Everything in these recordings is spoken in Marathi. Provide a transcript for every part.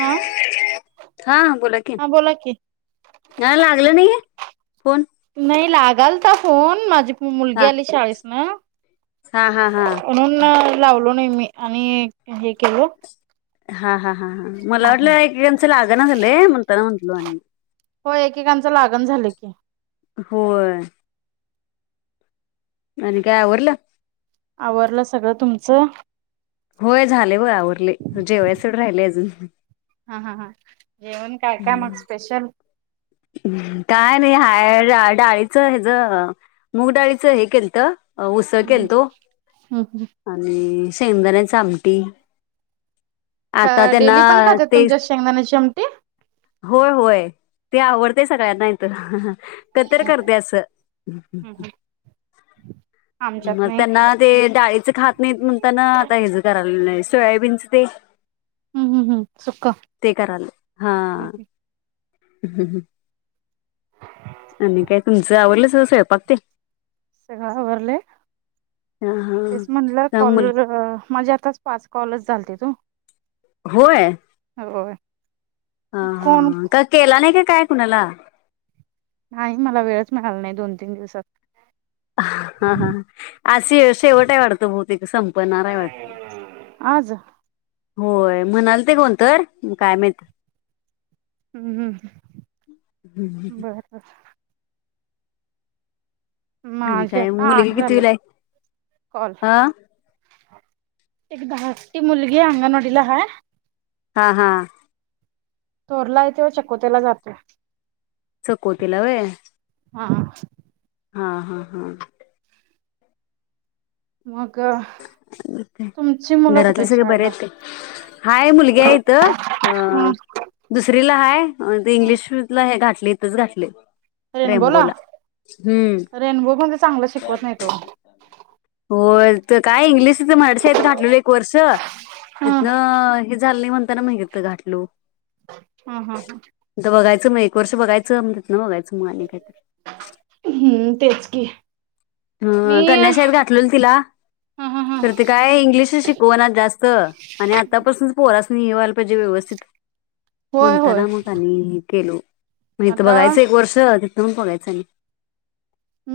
हा [unintelligible] हा बोला कि, हा बोला की हा लागलं नाहीये? कोण? नाही लागालता फोन माझी मुलगी हा आली शाळेस न. हा हा हा म्हणून लावलो नाही मी, आणि हे केलो. हा हा. हा ह मला वाटलं एकेकांच लागना झालयं, म्हणताना म्हटलो आणि. तुमचं लागणा झालयं की? होय. आणि काय आवरलं? आवरल सगळं तुमचं? होय, झालय बघा आवरलय, जेवायचं तेवढ राहिलयं अजून. हा हा हा, जेवण काय काय मग स्पेशल? काय नाही हाय, डाळीचं हेज मूग डाळीचं हे केलत. उसळ केलतो आणि शेंगदाण्याचं आमटी. आता त्यांना डेली पण खातात ते, तुमच्या शेंगदाण्याची आमटी होय होय. ते आवडतेय सगळ्यांना इथ हाहाहा कधी तर करतयं असं. हम् आमच्यात मग नाही त्यांना ते डाळीचं खात नाहीत, म्हणताना आता हेज करालोय [unintelligible] सोयाबीनचं ते हम् हम् हम् सुक्क -ते करालोय हा. हम ह ह. आणि काय तुमचं आवरल सगळं स्वंयपाक ते? सगळं आवरलय. हा हा तेच म्हटलं त्यामुळे कॉल अ माझे आताच पाच कॉलच झालतीत ओ. होय. होय. ह हा कोण ह का केला नाही, का काय कुणाला? नाही मला वेळच मिळाल नाही, दोन- तीन दिवसात. ह ह अस शेवट आहे वाटतं बहुतेक संपणार हाय वाटत. आज. होय, म्हणाल ते कोण तर काय माहित? हम हम बरं बरं. आणि माझे काय मुलगी आठ झालेत, कितवीला आहे कॉल. हा एक धाकटी मुलगी अंगणवाडीला हाय. हा हा. थोरला हाय तो व चकोतेलां जातोय. चकवतीला व्हयं. हा हा. हा हा हा. मग हा तुम घरातले सगळे बरे आहेत काय? हाय मुलगी आहे इथं हा अ दुसरीला हाय, ते हा इंग्लिशला स्कुल घातलयं इथचं घातलयं. रेनबोला रेनबो म्हणे चांगल शिकवत नाहीत ओ. होय, इथं काय इंग्लिशच मराठी शाळेत घातलेलो एक वर्ष हा तिथनं झाल नाही, म्हणताना म इथं घातलो. हा हा. आता बघायचं मग एक वर्ष बघायचं म तिथनं बघायचं मग आणि हम तेच की. मी ह हा कन्याशाळेत घातलेल तिला. हा हा कर ते काय इंग्लिश शिकव ना जास्त आणि आतापासून पोर. स्वाल पाहिजे व्यवस्थित होय होय म्हणताना मग त्यांनी केलो. मग इथ आता बघायचं एक वर्ष तिथ पण बघायचं आणि.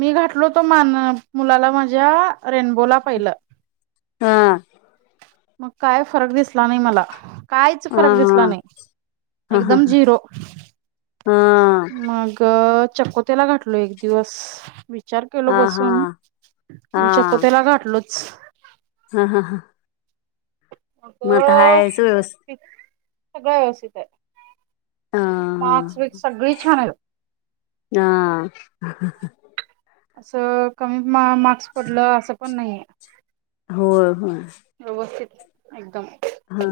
मी घातलो तो मान मुलाला माझ्या रेनबोला पाहिलं. हा. मग काय फरक दिसला नाही मला. काहीच फरक दिसला नाही एकदम झिरो. मग चकोतेला घाटलो एक दिवस विचार केल बसून आणि चकोतेला घाठलच. हा हा हा. मग आता हा याच व्यवस्थ. सगळं व्यवस्थित आहे. मार्क्स विर्क्स सगळी छान आहेत. हम ह ह. असं कमी मार्क्स पडलं असं पण नाहीे. हो होय. व्यवस्थित एकदम. हा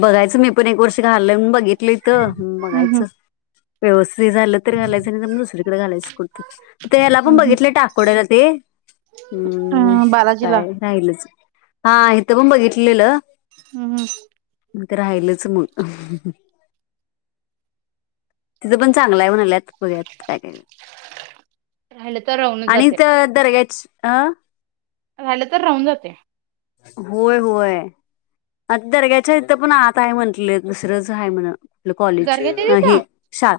बघायचं मी पण एक वर्ष घालून बघित. ली तर हम्म बघायचं व्यवस्थित. तरी झालं तर घालायचं तर मग दुसरीकडे घालायचं करतो त्याला पण हम्म बघितलं टाकोडाला ते. हम्म काय राहीलच हा इथं पण बघितलेलं. हम्. ते राहिलच मग. तिच पण चांगलं आहे म्हणाल्यात. बघत काय ग राहिलं तर राहूनच आणि जाते तर दरग्याच आं. झालं तर राहून जाते. होय होय. आता दर्ग्याच्या इथं पण आता आहे म्हटले दुसरंच आहे म्हणत. आपल कॉलेज दर्ग्यात आहे तिथं हे शा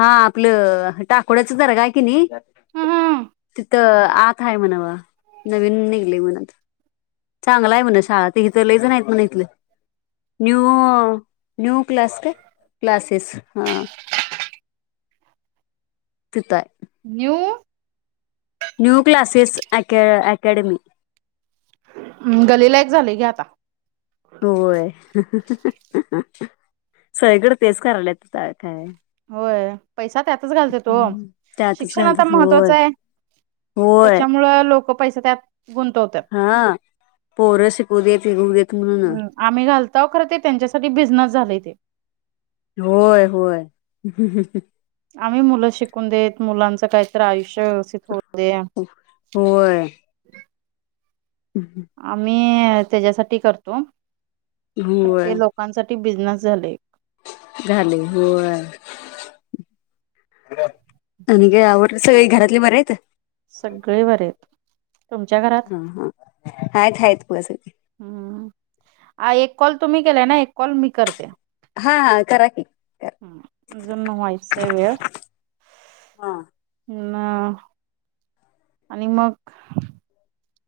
हा आपलं टाकोड्याच दर्गा आहे की नाही. ह ह तर आत आहे म्हणावा नवीन निघली म्हणत. चांगला आहे म्हणे शाळा ते तर लयझण आहेत म्हणे इथलं. न्यू न्यू क्लास काय क्लासेस हा. तिथं आहे न्यू. न्यू क्लासेस अका अकॅडमी. हम् गलीलायक झाले की आता. होय सळीकडे तेच करायला येत. होय पैसा त्यातच घालते तो त्यातच शिक्षण आता घालतात महत्त्वाच होय आहे. होय त्याच्यामुळं लोक पैसा त्यात. गुंतवतात. हा पोर शिकू देत विकू देत म्हणून. ता खर ते त्यांच्यासाठी बिझनेस झाले ते. होय होय. आम्ही मुलं शिकून देत मुलांचं काहीत आयुष्य. अ खोते आ. हम् हम्. मी त्याच्यासाठी करतोर ते लोकांसाठी बिझनेस झाले. झााली हय. आणि ग आवड सगळी घरातले बर आहेतेत. सगळे बरत. हा हा हाय कााय पुसाठी ह एक कॉल तुम्ही केलाय ना एक कॉल मी करते हा हा करा क ह अजून न व्हायच वेळ हा ना आणि मग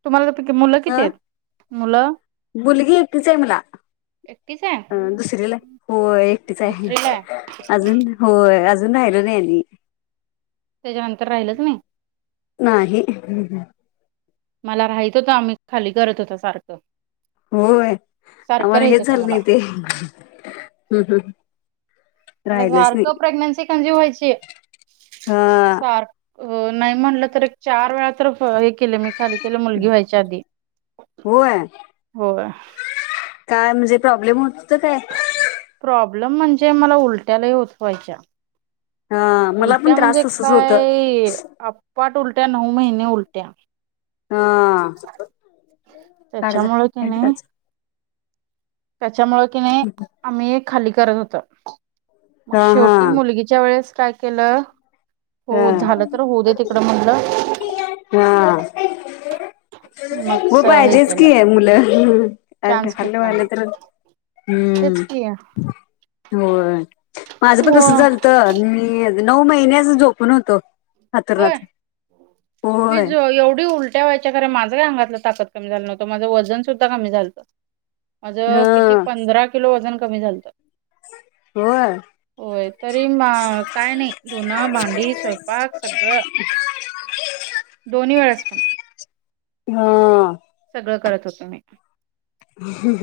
तुम्हाला मुलं किती ह आहेत मुलं मुलगी एकटीच आहे मला एकीच आहे दुसरीला होय एकटीच आहे अजून हो अजून राहिलो नाही म त्याच्यानंतर राहिलच नाही नाही मला राहत होतं आम्ही खाली करत होता सारखं होय सारखं आम्हाला राहित हेच होतं झालं मला नाही ते म्हण राहिलच सारखं नाही प्रेग्ननसी कंझ्युम व्हायची हा सार अ नाही म्हणलं तर एक चार वेळा तर हे केले मी खाली केलं मुलगी व्हायच्या आधी होय हो काय म्हणजे प्रॉब्लेम होत काय प्रॉब्लेम म्हणजे मला उलट्यालाही होत व्हायच्या हा मला पण उलट्या म्हणजे त्रास तसच होत काय आप पाट उलट्या नऊ महिने्या उलट्या हा कर्ज त्याच्यामुळे कि पट नाही कज त्याच्यामुळे कि नाही आम्ही खाली करत होत मग हा हा शेवटी मुलगीच्या वेळेस काय केलं हा हो झालं तर होऊ दे तिकडं म्हटलं हा मग हो हे पाहिजेच केलं की आहे मुलं चान्स खाल्लं घेतला वालं मग तर तेच हम्म की हो माझं पण कसं होय झालत मी नऊ महिन्याच झोपून होतो हतुर्नाथ मी एवढी उलट्या व्हायच्या खर माझा ्या अंगातलं ताक कमी झा नवतं माझं वजन सुद्धा कमी झालतं माझ हा किती पंधरा किलो वजन कमी झालतं हो होय तरी म काय नाही धुन भांडी स्वयंपाक सग दोन्ही वेळेस प हा सगळं करत होतो मी ह ह ह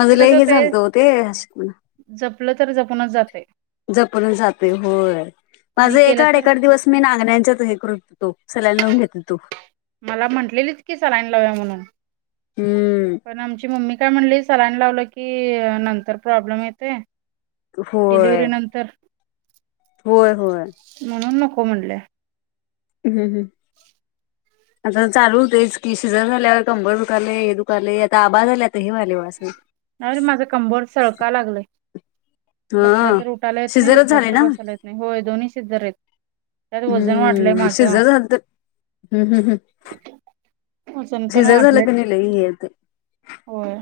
मज ते ल कसं हे झाचालत होतेणा आपलं तर जपूनच जाते जपून जाते होय माझ आणि केलं एकाड तर एका दिवस मी नांगण्यांच्याच हे कृततो सलाई लावून घेते तू मला म्हटलेली की सलान लाव्या म्हणून हम्म पण आमची मम्मी काय म्हणली सलाइन लावलं कीइ नंतर प्रॉब्लम येतंय. होय डिलिवरी नंतर. होय होय. को म्हणले. ह्ं हम्मह्म. [inaudible] [inaudible] आता चालू हुतयचकी शिजर झाल्यावर कंबर दुकालय हे दुकालय आता आभाळ झालय आता हे व्हायलय बघास नाहीरे माज कंबोर सळका लागलंय. बसलं हा तर उटायला येत नइ शिजरच उटलं झाले तर ना बसायला येत नइ होय दोन्ही शीजरायत. हम्म शीजर झालंत हम्म हम् हम्. वजन पण सिजर वाढलंय झालकनी लई हे होतंय. होय.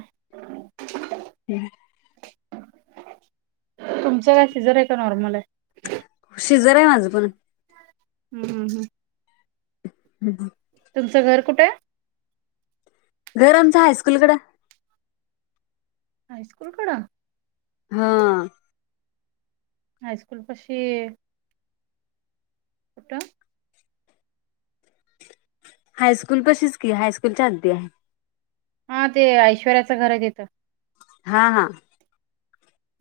[unintelligible] तुमचं काय सिजराय का नॉर्मलाय? शीजराय माझंपन. हंहंहं. हंहं. तुमचं घर कुटाय? घर आमचं हायस्कूलकडं. हायस्कूलकडं? हां. हायस्कूलपशीइ. कुट? हायस्कूल पशीचकी हायस्कूलच्या आद्दी हाय. हां ते ऐश्वर्याच घराय तीत. हां हां.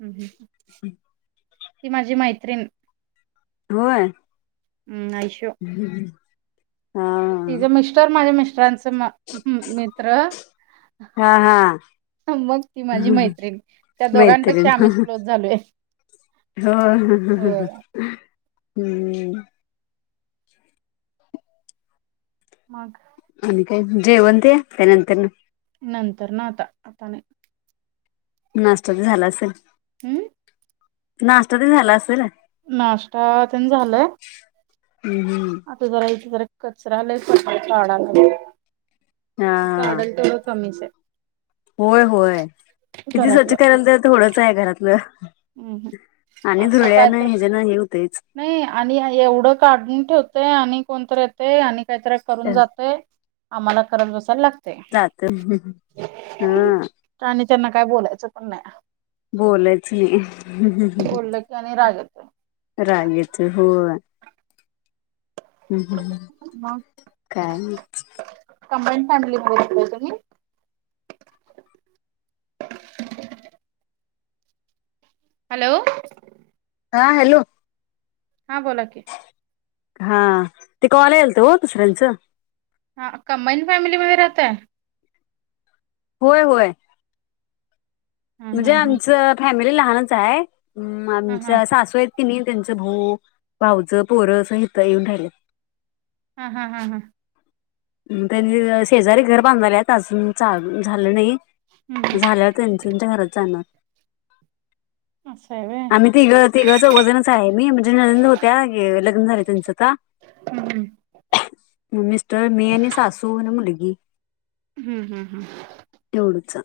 हंहं. [inaudible] ती माजी मैत्रीण. होंय? हम् आय्शू. हा तिज मिस्टर माझ्या मिस्टरांचं मा हं मित्र. हां हां. मग ती माजी मैत्रिण त्या दोघांपेक्षा आम्हीच क्लोज झालोय. हां होय हम्म्म. मग? आणिकाय जेवणते का नंतरन? नंतरन आता आता नाय. नाश्टाते झाला असंल. हम्म? नाश्टा ते झाला असंल. नाश्टा तेन झालंय. आता जरा [unintelligible] कचरा लई पडलाय काडालोय. हा काडल तेवढं कमीचय. होय होय किती स्वच्छ घरातलं करालते थोडंचाय घरातलं. हम्म आणि धुरळ्यान ह्याज्यान हे‌ होतय नई आणि हां एवढं काडून ठेवतोय आणि कोणतर येतय आणि कायतरेक करून जातय आम्हाला करत बसायला लाग जातं हं हां. आणि त्यांना काय बोलायचं पण नाही बोलायच नाही बोललं की आणि राग येतोय. ् रागेच होय हम्म हम्म मग काय आणली काय तुम्ही हॅलो हा हॅलो हा बोला कि हा ते कॉल आलत हो दुसऱ्यांचं. हा कंबाईन फॅमिली राहताय? होय होय. हा म्हणजे हा आमच फॅमिली लहानच आहे हा हा आमच्या सासू त्यांनी त्यांचा भाऊ आणि भाऊचे त्यांचे पोरं असं हित येऊन राहिले. हा हा हा हा. त्यांनी शेजारी घर बांधलेत अजून झालं नाही हा हा झाल्यावर त्यांच्या त्यांच्या घरात जाणार. अच्छा. आम्ही तिघ तिघं चौघजणच आहे मी म्हणजे ननंद होत्या लग्न झाले त्यांचा आता. [unintelligible] हम्म. मिस्टर मी सासू आणि मुलगी. हम्म हम्म हम्म. एवढंच.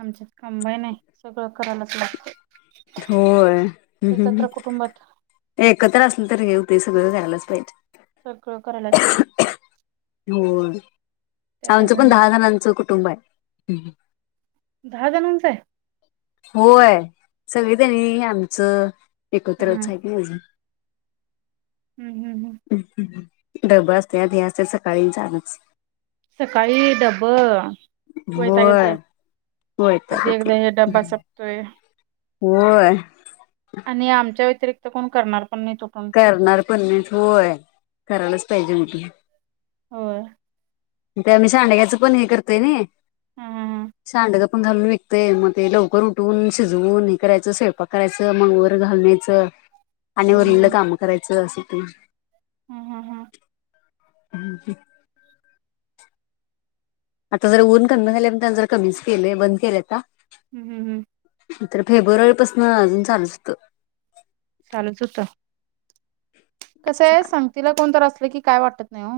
आमच्या कंबाईन आहे सगळं करायलाच लागत. होय. ह हं एकत्र कुटुंबात एकत्र असल नंतर हे होते सगळं करायलाच पाहिजे. सगळं करायलाच पाहिजे हो. त्यात आमचं पण अजून दहा जणांचं कुटुंब आहे. दहा जणांच आहे? होय. सगळे जणी आमचं एकत्रच आहेत नाही अजून. हम्म हम्म हम्म. डब्बा असत्यात ह्याच त्याच सकाळी चालूच. सकाळी डब्ब वैताग येतय होय. वैताग कधी येतंय. एकदा डबा सपतोय. होय. आपल्या व्यतिरिक्त कोण करणार? पण नाही तो पण करणार पण मीच होय करायलाच पाहिजे तुम्ही होय. मी सांडगे चा पण करतोय ना हे हा हा सांडग पण घालून विकते, मग ते लवकर उठवून शिजवून हे करायच मग स्वयपाक करायचं मग वर घालून यायचं. हा आणि हा उरलेल काम करायचं असं ते हा हा हम्म. आता जर ऊन कमी झाल्या म्हणताना जर कमीच केलय बंद केले आ हम्म हम्म हम्म. तर फेब्रुवारी पाासून अजून चालूच होत. चालूच होत. कसंय संगतीला कोण असलं तर काय वाटत नाही ओ.